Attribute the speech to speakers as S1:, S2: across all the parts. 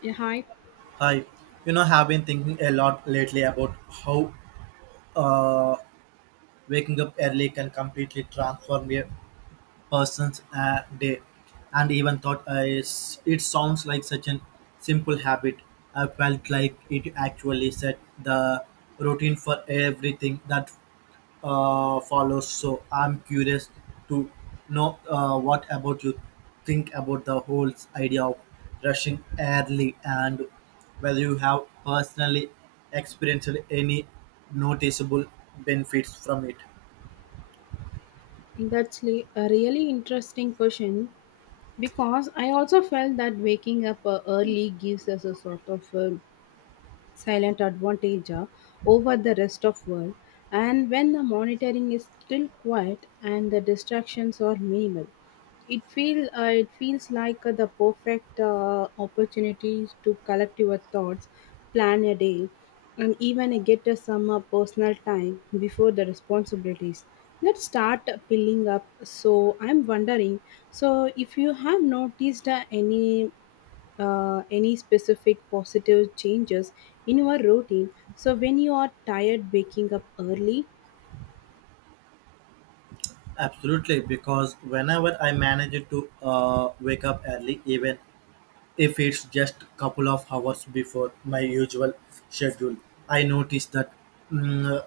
S1: Yeah, hi.
S2: Hi, have been thinking a lot lately about how uh, waking up early can completely transform a person's day, and even thought it sounds like such an simple habit. I felt like it actually set the routine for everything that follows. So I'm curious to know what about you think about the whole idea of rushing early and whether you have personally experienced any noticeable benefits from it.
S1: A really interesting question because I also felt that waking up early gives us a sort of a silent advantage, over the rest of world. And when the monitoring is still quiet and the distractions are minimal, it feels like the perfect opportunities to collect your thoughts, plan a day, and even get some personal time before the responsibilities. Let's start filling up. So I'm wondering. So if you have noticed any specific positive changes in your routine, so when you are tired waking up early.
S2: Absolutely, because whenever I manage to wake up early, even if it's just couple of hours before my usual schedule, I notice that mm,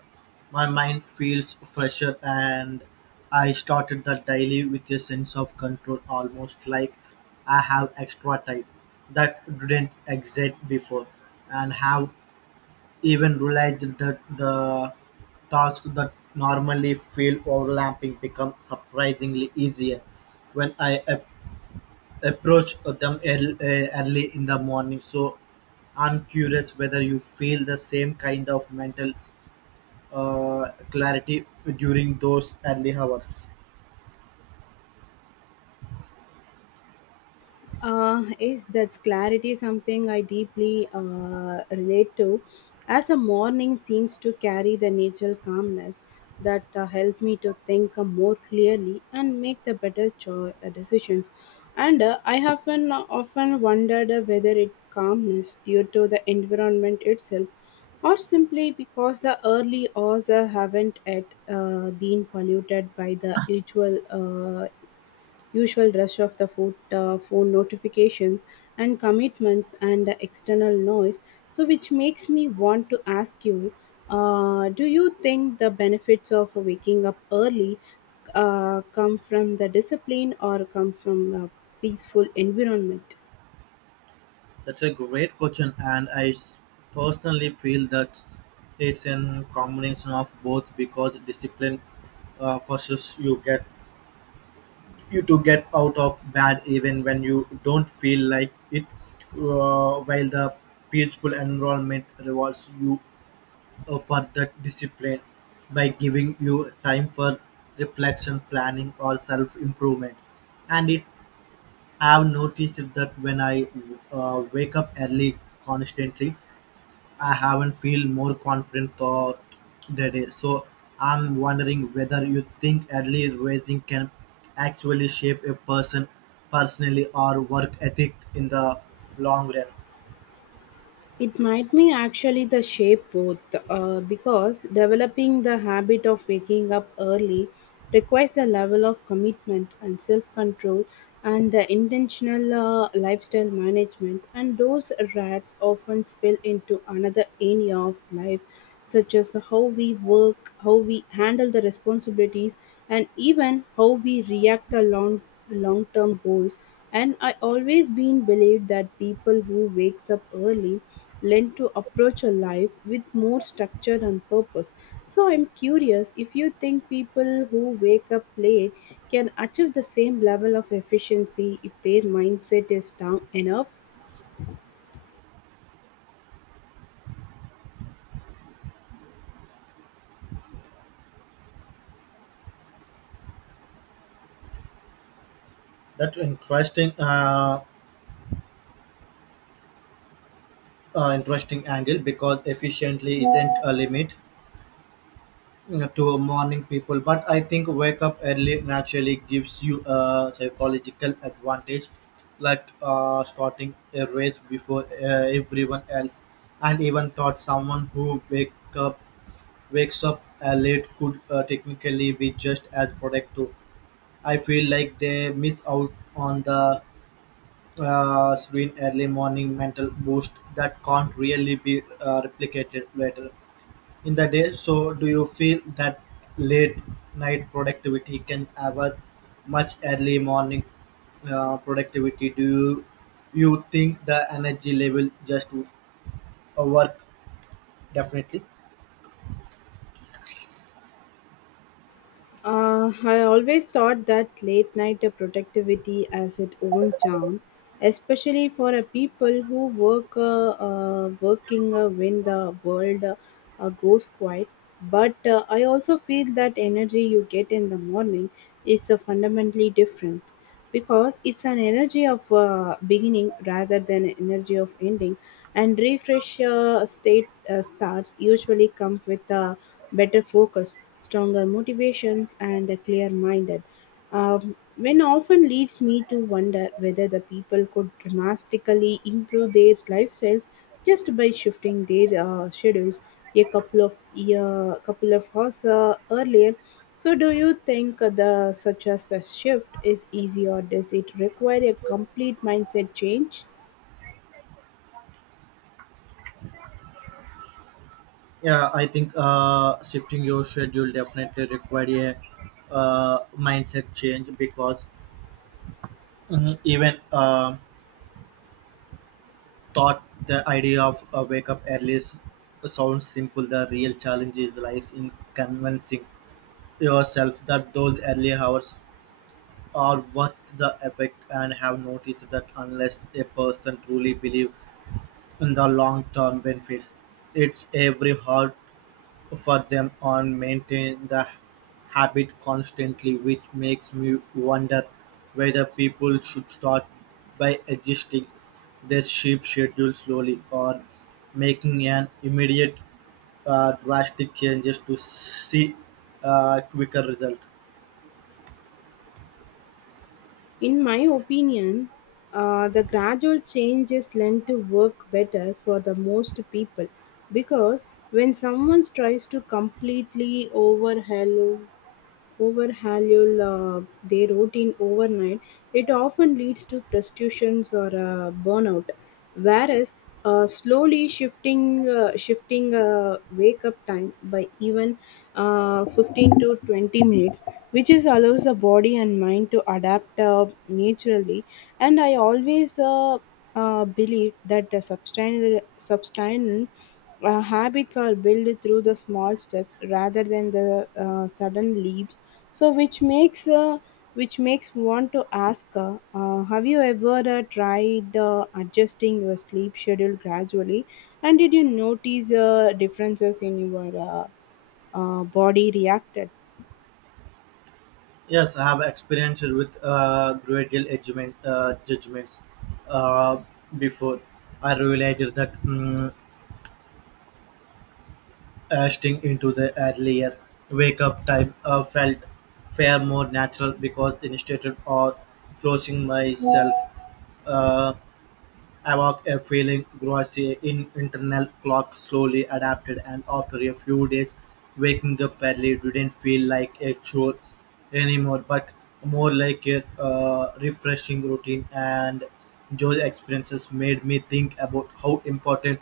S2: my mind feels fresher and I started the daily with a sense of control, almost like I have extra time that didn't exist before, and have even realized that the tasks that normally feel overlapping become surprisingly easier when I approach them early in the morning. So I'm curious whether you feel the same kind of mental clarity during those early hours.
S1: Is that clarity something I deeply relate to, as a morning seems to carry the natural calmness that help me to think more clearly and make the better decisions. And I have been, often wondered whether it calmness due to the environment itself, or simply because the early hours haven't yet been polluted by the usual rush of the food, phone notifications and commitments and the external noise. So, which makes me want to ask you, do you think the benefits of waking up early come from the discipline or come from a peaceful environment?
S2: That's a great question, and personally feel that it's a combination of both because discipline forces you get you to get out of bed even when you don't feel like it, while the peaceful environment rewards you for that discipline by giving you time for reflection, planning, or self improvement. And it I've noticed that when I wake up early constantly, I haven't feel more confident thought the day. So I'm wondering whether you think early rising can actually shape a person personally or work ethic in the long run.
S1: It might be actually the shape both, because developing the habit of waking up early requires a level of commitment and self control and the intentional lifestyle management, and those rats often spill into another area of life, such as how we work, how we handle the responsibilities, and even how we react to long term goals. And I always been believed that people who wakes up early lent to approach a life with more structure and purpose. So I'm curious if you think people who wake up late can achieve the same level of efficiency if their mindset is down enough.
S2: That's interesting. Interesting angle because efficiently isn't a limit, to morning people but I think wake up early naturally gives you a psychological advantage like starting a race before everyone else and even thought someone who wakes up late could technically be just as productive. I feel like they miss out on the serene early morning mental boost that can't really be replicated later in the day. So, do you feel that late night productivity can ever much early morning productivity? You think the energy level just work definitely?
S1: I always thought that late night productivity has its own charm, especially for a people who work working when the world goes quiet. But I also feel that energy you get in the morning is fundamentally different because it's an energy of beginning rather than an energy of ending, and refresh state starts usually come with a better focus, stronger motivations, and a clear minded. When often leads me to wonder whether the people could dramatically improve their lifestyles just by shifting their schedules a couple of hours earlier. So, do you think the such as a shift is easy, or does it require a complete mindset change?
S2: Yeah, I think shifting your schedule definitely require a mindset change because mhm, even. Thought the idea of a wake up sounds simple. The real challenge is lies in convincing yourself that those early hours are worth the effort and have noticed that unless a person truly believes in the long term benefits, it's every hard for them on maintain the habit constantly, which makes me wonder whether people should start by adjusting their sleep schedule slowly or making an immediate drastic changes to see quicker result.
S1: In my opinion, the gradual changes tend to work better for the most people because when someone tries to completely overhaul their routine overnight, it often leads to frustrations or burnout. Whereas slowly shifting wake up time by even 15 to 20 minutes, which is allows the body and mind to adapt naturally. And I always believe that the substantial habits are built through the small steps rather than the sudden leap. So, which makes want to ask, have you ever tried adjusting your sleep schedule gradually? And did you notice differences in your body reacted?
S2: Yes, I have experienced with judgments uh, before. I realized that asking into the earlier wake-up time felt fair more natural because instead of forcing myself uh, evoke a feeling grows in internal clock slowly adapted and after a few days waking up early didn't feel like a chore anymore but more like a refreshing routine and those experiences made me think about how important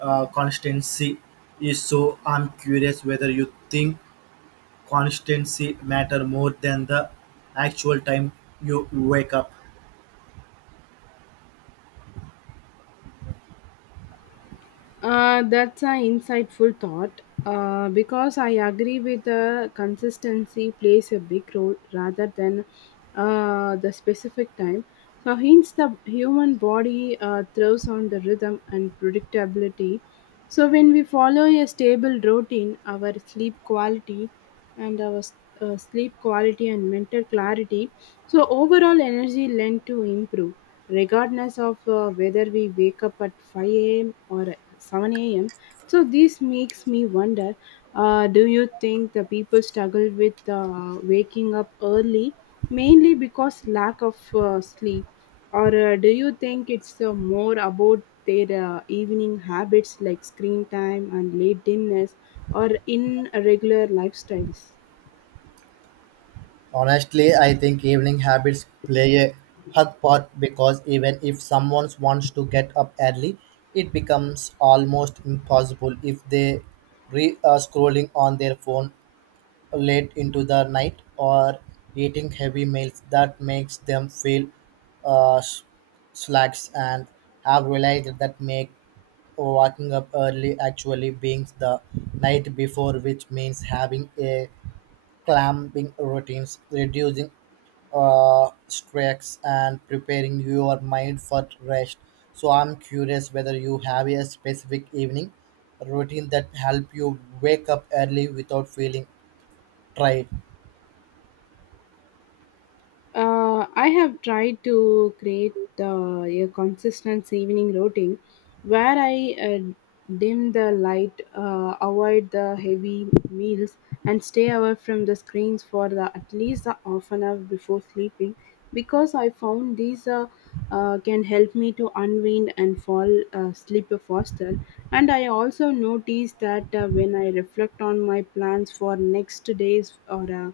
S2: constancy is. So I'm curious whether you think constancy matter more than the actual time you wake up.
S1: That's an insightful thought because I agree with the consistency plays a big role rather than the specific time. So, hence, the human body thrives on the rhythm and predictability. So, when we follow a stable routine, our and our s- sleep quality and mental clarity, so overall energy lend to improve regardless of whether we wake up at 5 a.m. or 7 a.m. So this makes me wonder, do you think the people struggle with waking up early mainly because lack of sleep? Or do you think it's more about their evening habits like screen time and late dinners or irregular lifestyles?
S2: Honestly, I think evening habits play a hug part because even if someone wants to get up early, it becomes almost impossible if they re scrolling on their phone late into the night or eating heavy meals that makes them feel uh, s- slacks and have realized that make waking up early actually being the night before which means having a clamping routines, reducing stress, and preparing your mind for rest. So I'm curious whether you have a specific evening routine that help you wake up early without feeling tired.
S1: I have tried to create a consistent evening routine where I dim the light, avoid the heavy meals, and stay away from the screens for the, at least the half an hour before sleeping, because I found these can help me to unwind and fall asleep faster. And I also noticed that when I reflect on my plans for next days, or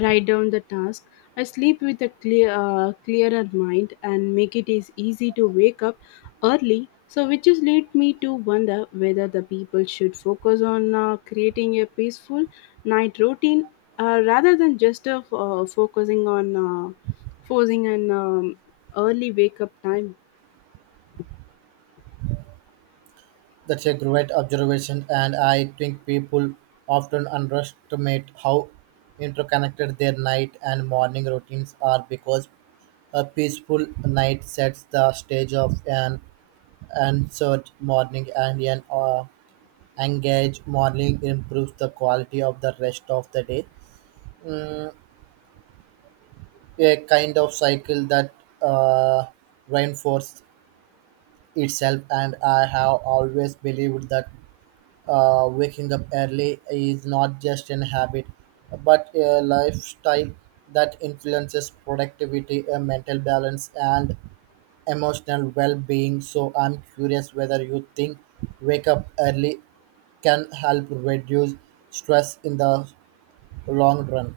S1: write down the task, I sleep with a clearer mind and make it is easy to wake up early. So, which is lead me to wonder whether the people should focus on creating a peaceful night routine rather than just focusing on forcing an early wake up time.
S2: That's a great observation, and I think people often underestimate how interconnected their night and morning routines are because a peaceful night sets the stage of an answered morning and an engage morning improves the quality of the rest of the day, a kind of cycle that uh, reinforces itself. And I have always believed that waking up early is not just an habit but a lifestyle that influences productivity a mental balance and emotional well-being. So I'm curious whether you think wake up early can help reduce stress in the long run.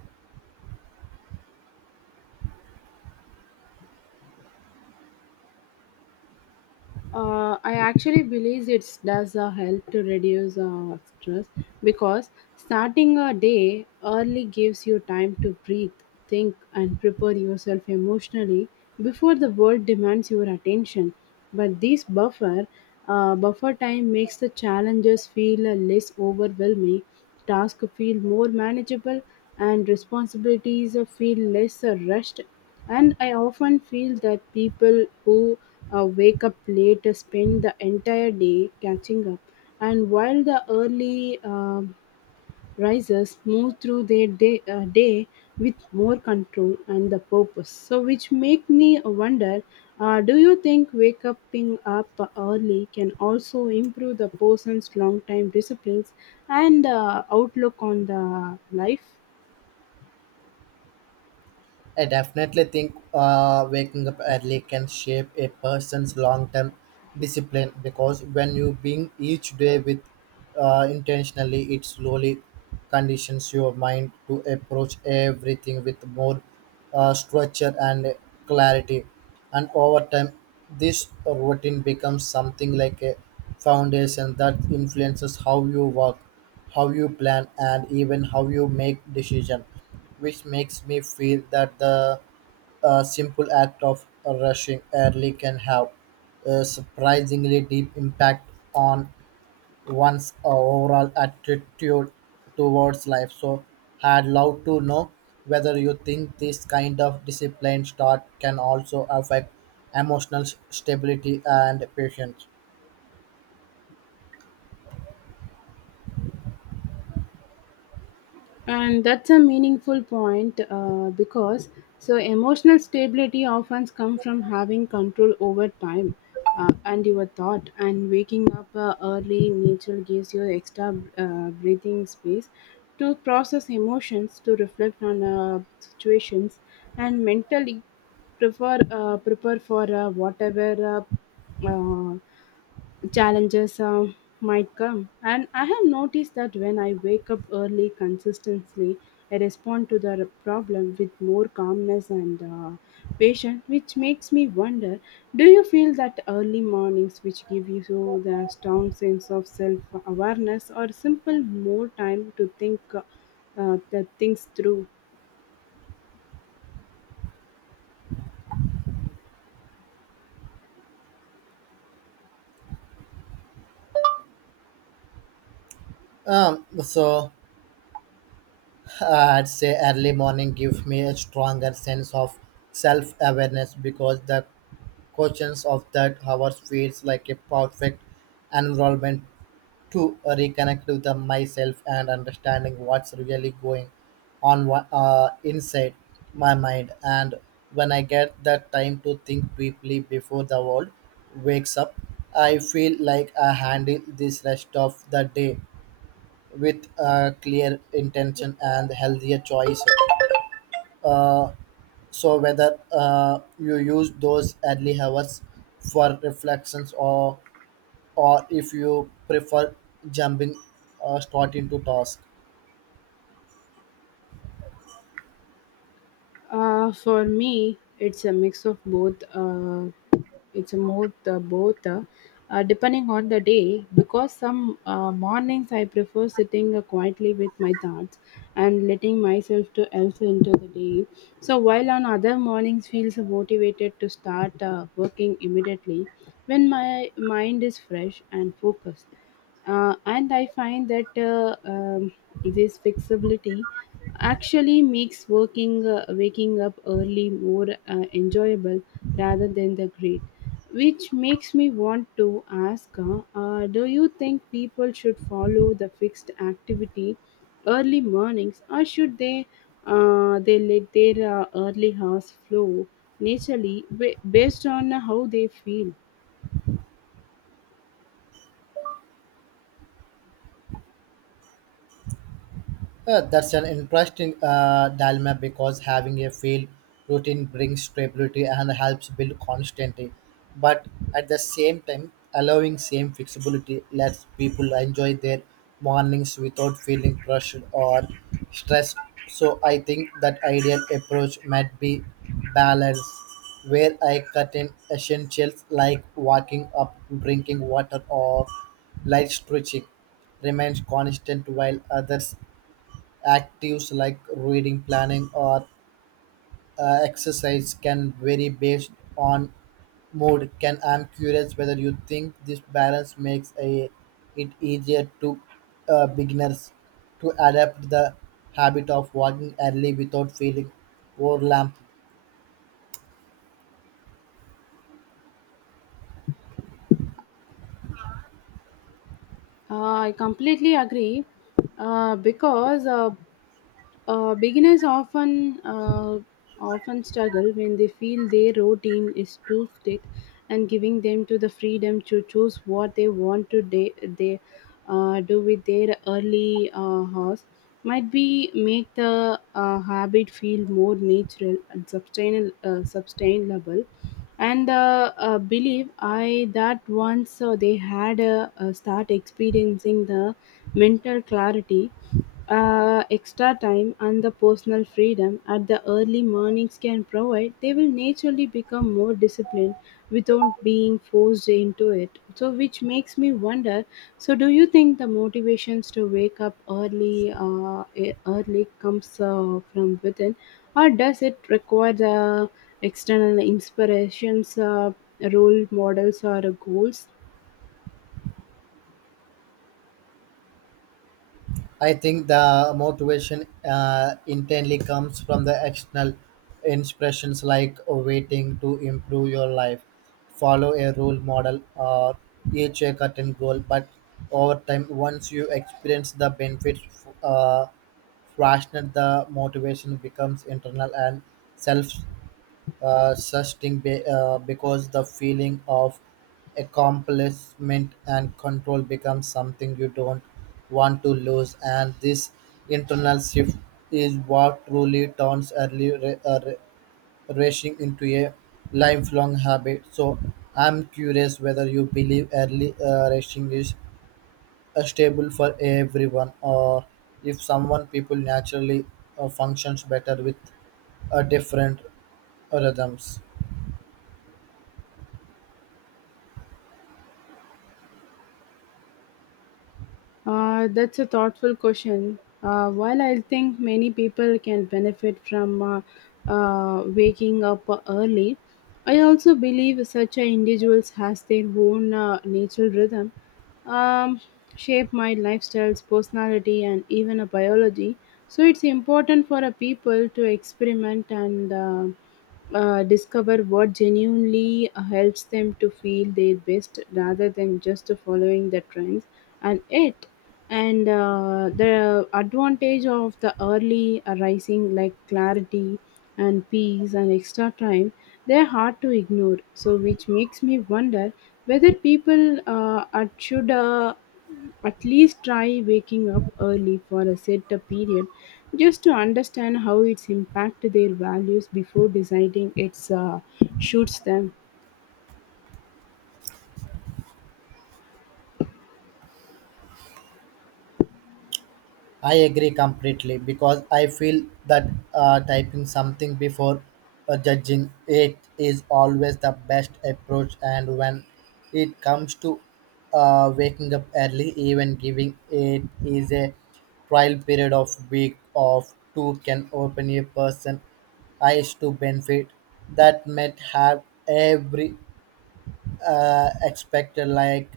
S1: I actually believe it does help to reduce stress, because starting a day early gives you time to breathe, think, and prepare yourself emotionally before the world demands your attention. But this buffer time makes the challenges feel less overwhelming, tasks feel more manageable, and responsibilities feel less rushed, and I often feel that people who wake up late spend the entire day catching up. And while the early risers move through their day, with more control and the purpose. So, which make me wonder, do you think wake up up early can also improve the person's long time disciplines, and outlook on the life?
S2: I definitely think waking up early can shape a person's long term discipline because when you begin each day with intentionally, it slowly conditions your mind to approach everything with more structure and clarity. And over time, this routine becomes something like a foundation that influences how you work, how you plan, and even how you make decisions, which makes me feel that the simple act of rushing early can have a surprisingly deep impact on one's overall attitude towards life. So, I'd love to know whether you think this kind of disciplined start can also affect emotional stability and patience.
S1: And that's a meaningful point, because so emotional stability often comes from having control over time, and your thought. And waking up early nature gives you extra breathing space to process emotions, to reflect on situations, and mentally prefer prepare for whatever uh, uh, challenges might come. And I have noticed that when I wake up early consistently, I respond to the problem with more calmness and patience, which makes me wonder, do you feel that early mornings, which give you so the strong sense of self awareness, or simple more time to think the things through?
S2: So I'd say early morning gives me a stronger sense of self-awareness because the conscious of that, hours feels like a perfect environment to reconnect with the myself and understanding what's really going on inside my mind. And when I get that time to think deeply before the world wakes up, I feel like I handle this rest of the day with a clear intention and healthier choice. Uh, so whether you use those early hours for reflections or if you prefer jumping straight into task.
S1: For me, it's a mix of both. It's both, depending on the day. Because some mornings I prefer sitting quietly with my thoughts and letting myself to else into the day. So while on other mornings feels motivated to start working immediately when my mind is fresh and focused. And I find that this flexibility actually makes working waking up early more enjoyable rather than the great, which makes me want to ask, do you think people should follow the fixed activity early mornings, or should they let their early hours flow naturally based on how they feel?
S2: That's an interesting dilemma because having a field routine brings stability and helps build constantly, but at the same time, allowing same flexibility lets people enjoy their mornings without feeling crushed or stressed. So I think that ideal approach might be balance, where I cut in essentials like walking up, drinking water, or light stretching remains constant while others actives like reading, planning, or exercise can vary based on mood. Can I'm curious whether you think this balance makes a it easier to beginners to adapt the habit of walking early without feeling overwhelmed.
S1: Uh, I completely agree, because beginners often struggle when they feel their routine is too strict, and giving them to the freedom to choose what they want to de- they do with their early hours might be make the habit feel more natural and sustainable. And believe I that once they had start experiencing the mental clarity, extra time and the personal freedom at the early mornings can provide, they will naturally become more disciplined without being forced into it. So which makes me wonder, so do you think the motivations to wake up early early comes from within, or does it require the external inspirations, role models, or goals?
S2: I think the motivation intently comes from the external inspirations like waiting to improve your life, follow a role model, or reach a certain goal. But over time, once you experience the benefits, uh, rational the motivation becomes internal and self because the feeling of accomplishment and control becomes something you don't want to lose and this internal shift is what truly turns racing into a lifelong habit. So I'm curious whether you believe early racing is stable for everyone or if someone people naturally functions better with different rhythms.
S1: That's a thoughtful question. While I think many people can benefit from waking up early, I also believe such a individuals has their own natural rhythm, um, shape my lifestyles, personality, and even a biology. So it's important for a people to experiment and discover what genuinely helps them to feel their best rather than just following the trends. And it and the advantage of the early arising, like clarity and peace and extra time, they're hard to ignore. So which makes me wonder whether people should at least try waking up early for a set a period just to understand how it's impact their values before deciding it's shoots them.
S2: I agree completely because I feel that typing something before judging it is always the best approach. And when it comes to waking up early, even giving it is a trial period of week of two can open a person eyes to benefit that might have every expected like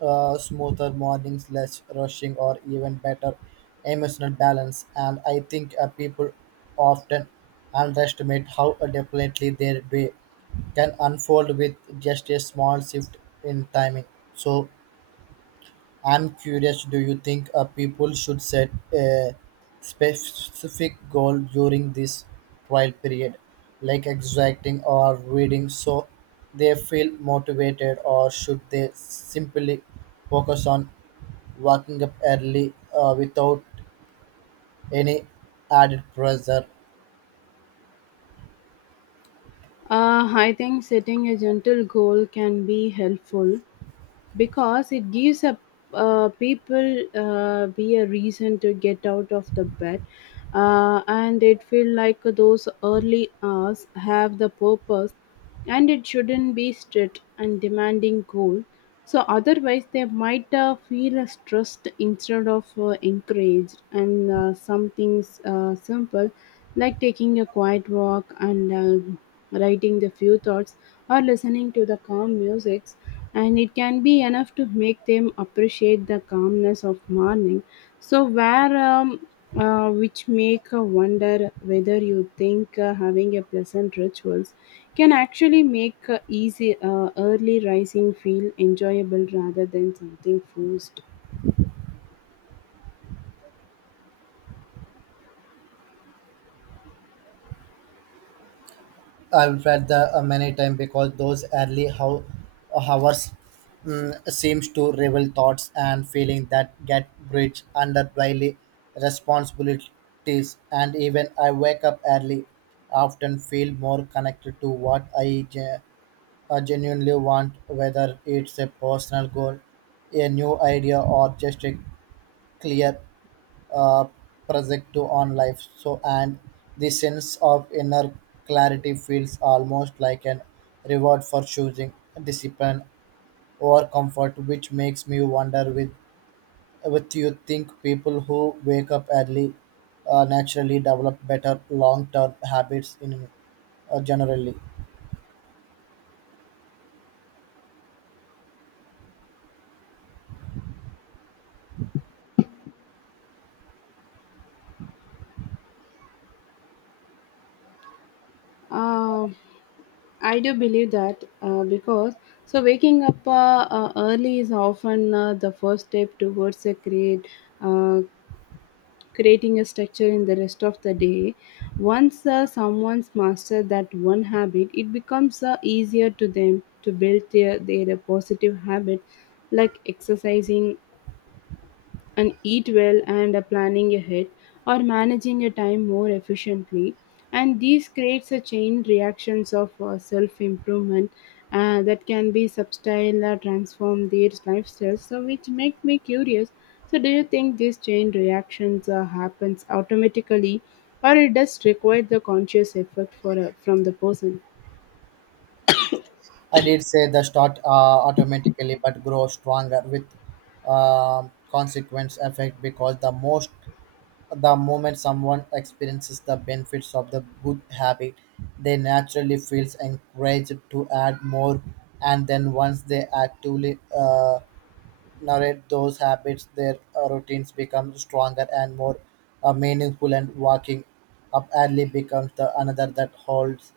S2: smoother mornings, less rushing, or even better emotional balance. And I think people often underestimate how definitely their day can unfold with just a small shift in timing. So, I'm curious, do you think people should set a specific goal during this trial period, like exacting or reading, so they feel motivated, or should they simply focus on waking up early without any added pressure?
S1: I think setting a gentle goal can be helpful because it gives a people be a reason to get out of the bed and it feel like those early hours have the purpose and it shouldn't be strict and demanding goal so otherwise they might feel stressed instead of encouraged and some things simple like taking a quiet walk and writing the few thoughts or listening to the calm music and it can be enough to make them appreciate the calmness of morning so where which make a wonder whether you think having a pleasant rituals can actually make easy early rising feel enjoyable rather than something forced.
S2: I've read that many times because those hours seems to reveal thoughts and feelings that get bridged under daily responsibilities. And even I wake up early, often feel more connected to what genuinely want, whether it's a personal goal, a new idea, or just a clear uh, project to on life. So, and the sense of inner clarity feels almost like an reward for choosing discipline over comfort, which makes me wonder with what you think people who wake up early naturally develop better long-term habits in generally.
S1: Uh, I do believe that because so waking up early is often the first step towards a great uh, creating a structure in the rest of the day. Once someone's mastered that one habit, it becomes easier to them to build their positive habit like exercising and eat well and are planning ahead or managing your time more efficiently and these creates a chain reactions of self improvement that can be subtle or transform their lifestyles so which make me curious so do you think this chain reactions happens automatically or it does require the conscious effort for from the person.
S2: I did say the start automatically, but grow stronger with consequence effect because the moment someone experiences the benefits of the good habit, they naturally feels encouraged to add more, and then once they actively narrate those habits, their routines become stronger and more meaningful, and walking up early becomes the another that holds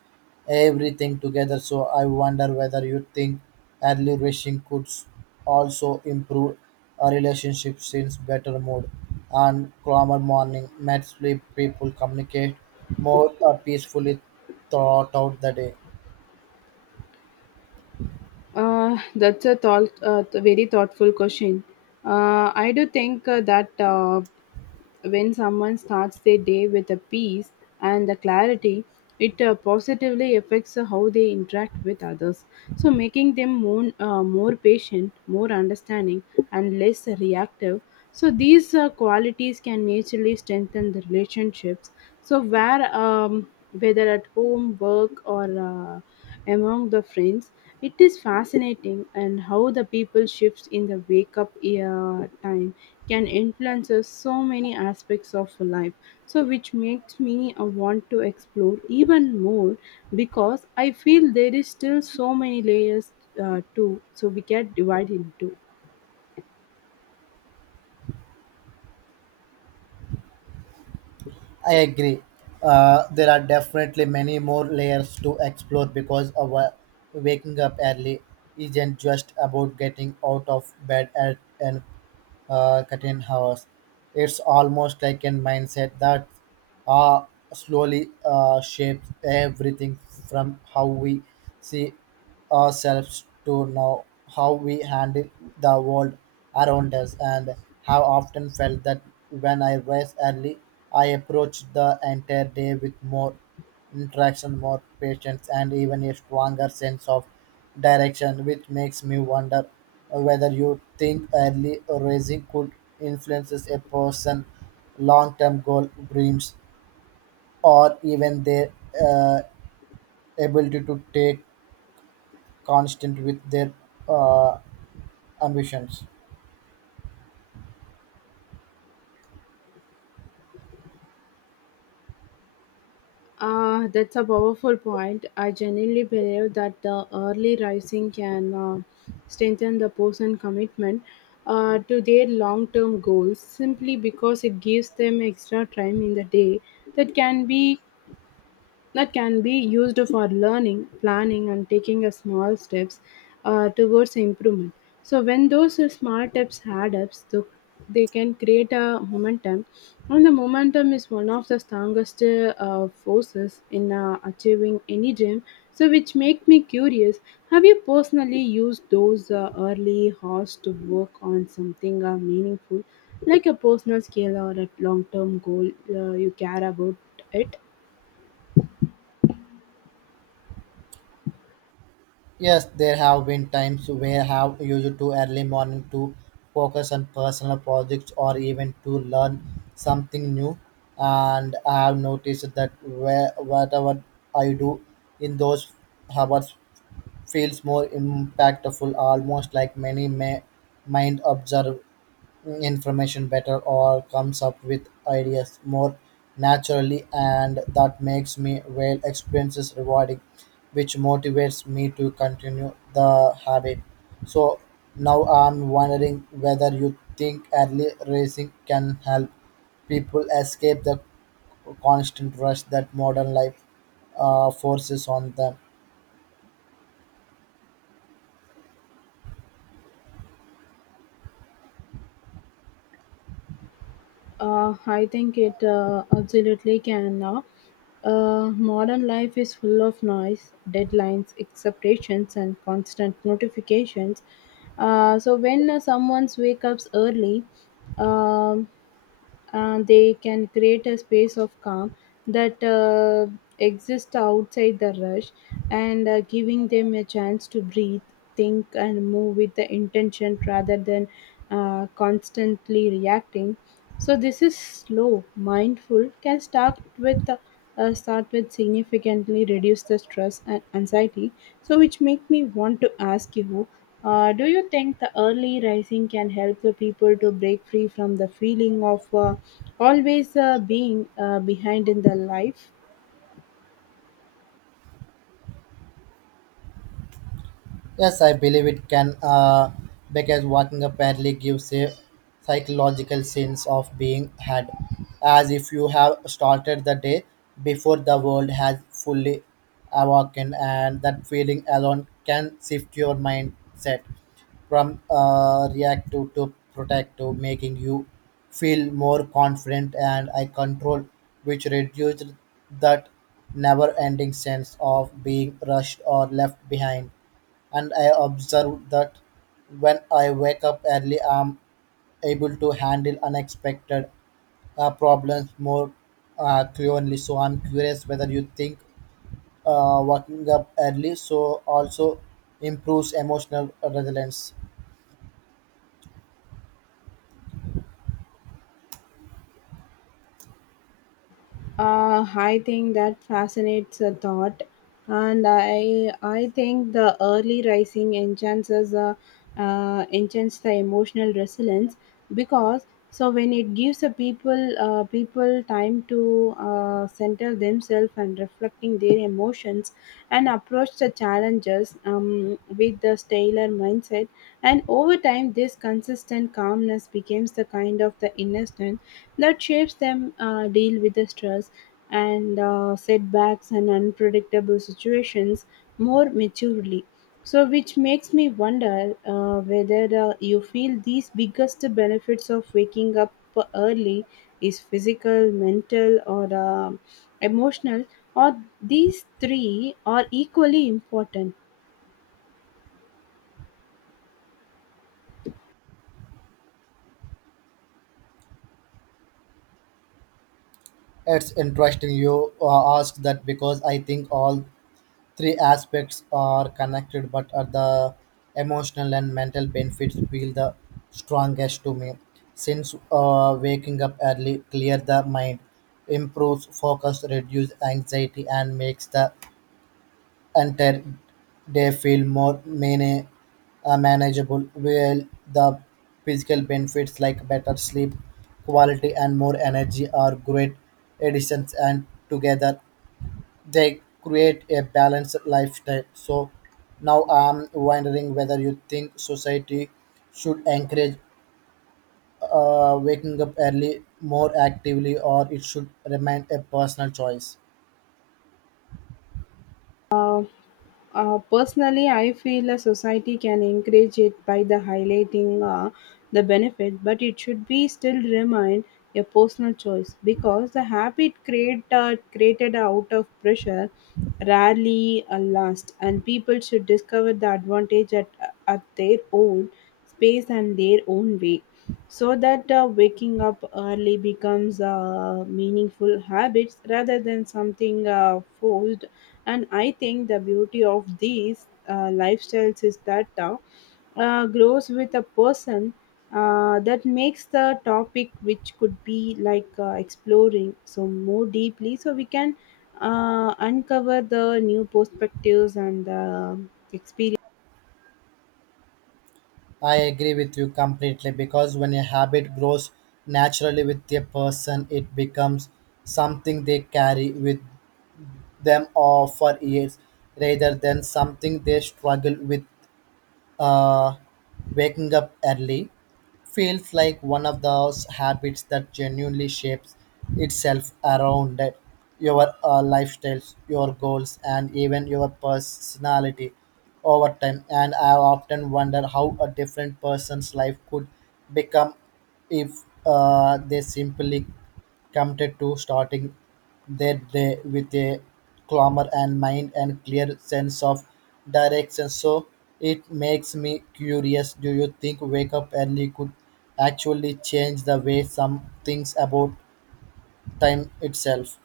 S2: everything together. So I wonder whether you think early rushing could s- also improve a relationship since better mood and calmer morning might sleep people communicate more peacefully throughout the day.
S1: That's a thought, very thoughtful question. I do think that when someone starts their day with a peace and the clarity, it positively affects how they interact with others. So, making them more, more patient, more understanding, and less reactive. So, these qualities can naturally strengthen the relationships. So, where whether at home, work, or among the friends, it is fascinating and how the people shifts in the wake up time can influence us so many aspects of life. So, which makes me want to explore even more because I feel there is still so many layers to so we get divided into.
S2: I agree. There are definitely many more layers to explore because our waking up early isn't just about getting out of bed at, and curtain hours. It's almost like a mindset that uh, slowly shapes everything from how we see ourselves to now how we handle the world around us and have often felt that when I rise early, I approach the entire day with more interaction, more patience, and even a stronger sense of direction, which makes me wonder whether you think early raising could influence a person's long term goal, dreams, or even their uh, ability to take constant with their uh, ambitions.
S1: That's a powerful point. I genuinely believe that the early rising can strengthen the person commitment to their long term goals simply because it gives them extra time in the day that can be that can be used for learning, planning, and taking a small steps towards improvement. So when those small steps add up, so they can create a momentum, and the momentum is one of the strongest forces in achieving any dream. So which make me curious. Have you personally used those early hours to work on something meaningful, like a personal scale or a long-term goal you care about it?
S2: Yes, there have been times where I have used to early morning to focus on personal projects or even to learn something new. And I have noticed that where whatever I do in those hours feels more impactful, almost like many may mind observe information better or comes up with ideas more naturally and that makes me whale experiences rewarding, which motivates me to continue the habit. So now I'm wondering whether you think early racing can help people escape the constant rush that modern life forces on them.
S1: I think it absolutely can. Modern life is full of noise, deadlines, expectations, and constant notifications. So when someone wakes up early, um they can create a space of calm that exists outside the rush and giving them a chance to breathe, think and move with the intention rather than constantly reacting, so this is slow mindful can start with significantly reduce the stress and anxiety so which make me want to ask you, do you think the early rising can help the people to break free from the feeling of always being behind in their life?
S2: Yes, I believe it can, because walking apparently gives a psychological sense of being had, as if you have started the day before the world has fully awakened, and that feeling alone can shift your mindset from reactive to protective, making you feel more confident and I control, which reduced that never ending sense of being rushed or left behind. And I observe that when I wake up early, I'm able to handle unexpected problems more clearly. So I'm curious whether you think waking up early so also improves emotional resilience.
S1: I think that fascinates a thought, and I think the early rising enchants us, enchants the emotional resilience because so when it gives a people time to center themselves and reflecting their emotions and approach the challenges with the stellar mindset and over time this consistent calmness becomes the kind of the inner strength that shapes them deal with the stress and setbacks and unpredictable situations more maturely. So, which makes me wonder whether you feel these biggest benefits of waking up early is physical, mental, or emotional, or these three are equally important.
S2: It's interesting you ask that because I think all three aspects are connected, but are the emotional and mental benefits feel the strongest to me, since waking up early clear the mind, improves focus, reduce anxiety, and makes the entire day feel more many manageable, while the physical benefits like better sleep quality and more energy are great additions, and together they create a balanced lifestyle. So now I'm wondering whether you think society should encourage waking up early more actively or it should remain a personal choice.
S1: Personally, I feel a society can encourage it by the highlighting the benefit, but it should be still remain a personal choice because the habit created out of pressure rarely lasts, and people should discover the advantage at their own space and their own way. So that waking up early becomes a meaningful habit rather than something forced and I think the beauty of these lifestyles is that grows with a person that makes the topic, which could be like exploring so more deeply, so we can uncover the new perspectives and experience.
S2: I agree with you completely because when a habit grows naturally with a person, it becomes something they carry with them or for years rather than something they struggle with. Uh, Waking up early feels like one of those habits that genuinely shapes itself around it, your lifestyles, your goals, and even your personality over time. And I often wonder how a different person's life could become if they simply committed to starting they play with a calmer and mind and clear sense of direction. So it makes me curious. Do you think wake up early could actually change the way some things about time itself?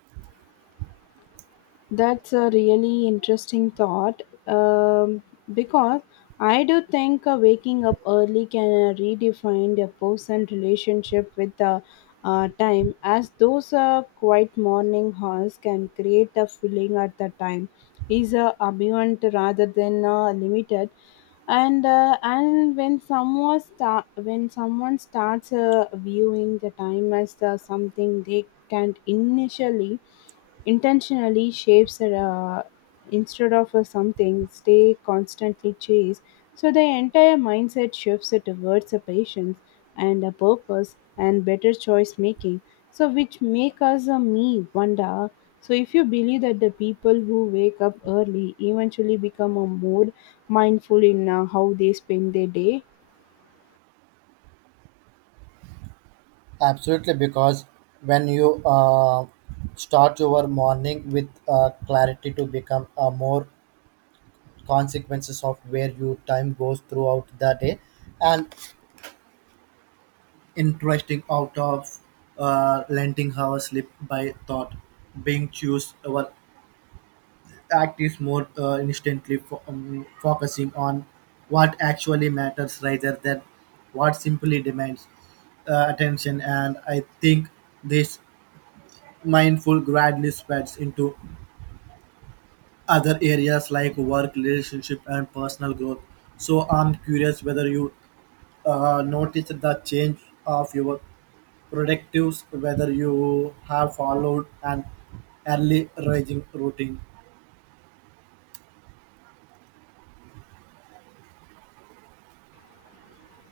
S1: That's a really interesting thought because I do think waking up early can redefine a person's relationship with the time, as those quiet morning hours can create a feeling at the time is abundant rather than limited and and when someone starts viewing the time as something they can't initially intentionally shapes are, instead of something stay constantly chase so the entire mindset shifts it towards a patience and a purpose and better choice making so which make us a me wonder so if you believe that the people who wake up early eventually become a more mindful in how they spend their day.
S2: Absolutely, because when you start your morning with clarity to become more consequences of where your time goes throughout the day, and interesting out of lending her slip by thought being choose our act is more instantly focusing on what actually matters rather than what simply demands attention. And I think this mindful gradually spreads into other areas like work relationship and personal growth. So I'm curious whether you noticed the change of your predictive whether you have followed an early rising routine.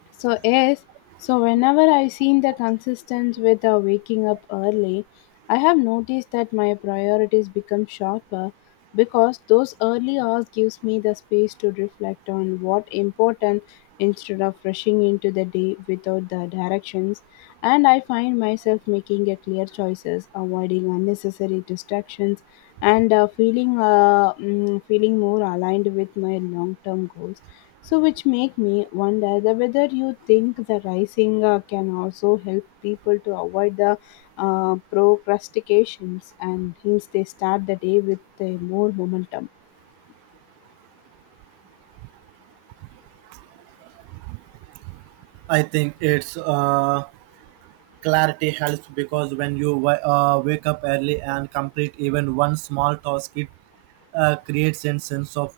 S1: So yes, so whenever I've seen the consistent with waking up early, I have noticed that my priorities become sharper because those early hours gives me the space to reflect on what important instead of rushing into the day without the directions and I find myself making a clear choices, avoiding unnecessary distractions and feeling more aligned with my long-term goals so, which make me wonder the whether you think the rising can also help people to avoid the procrastinations and hence they start the day with a more momentum.
S2: I think it's clarity helps because when you wake up early and complete even one small task, it creates a sense of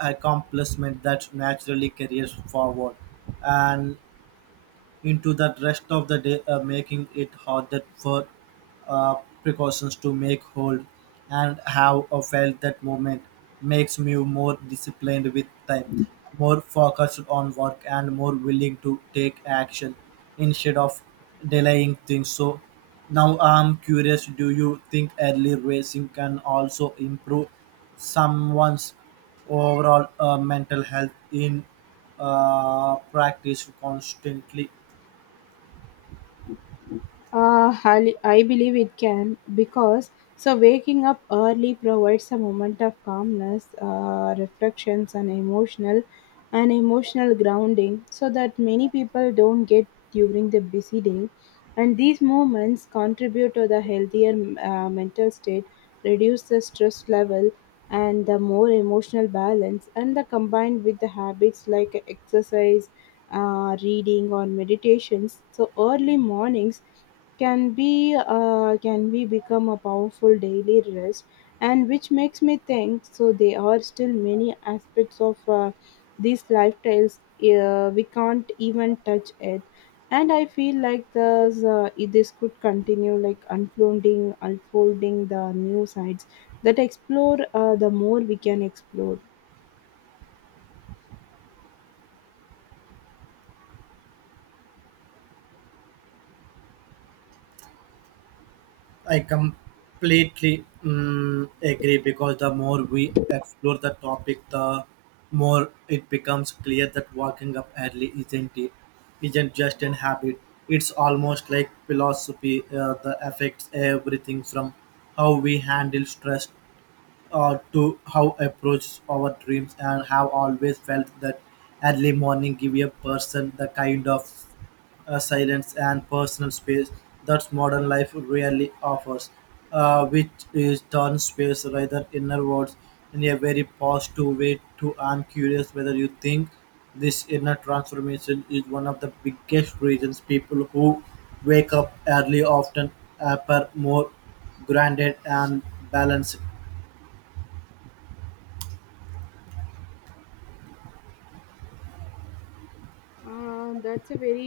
S2: accomplishment that naturally carries forward. And into the rest of the day, making it harder for uh, precautions to make hold. And how I felt that moment makes me more disciplined with time, more focused on work, and more willing to take action instead of delaying things. So now I'm curious, do you think early racing can also improve someone's overall mental health in practice constantly?
S1: I believe it can because so waking up early provides a moment of calmness, reflections, and emotional grounding, so that many people don't get during the busy day. And these moments contribute to the healthier mental state, reduce the stress level, and the more emotional balance, and the combined with the habits like exercise reading or meditations. So early mornings can be become a powerful daily rest, and which makes me think. So there are still many aspects of these lifestyles we can't even touch it. And I feel like this could continue like unfolding the new sides that explore the more we can explore.
S2: I completely agree because the more we explore the topic, the more it becomes clear that waking up early isn't just an habit. It's almost like philosophy that affects everything from how we handle stress to how approach our dreams. And have always felt that early morning give a person the kind of silence and personal space that modern life rarely offers, which is turn space rather inner words in a very positive way. To I'm curious whether you think this inner transformation is one of the biggest reasons people who wake up early often appear more grounded and balanced.
S1: That's a very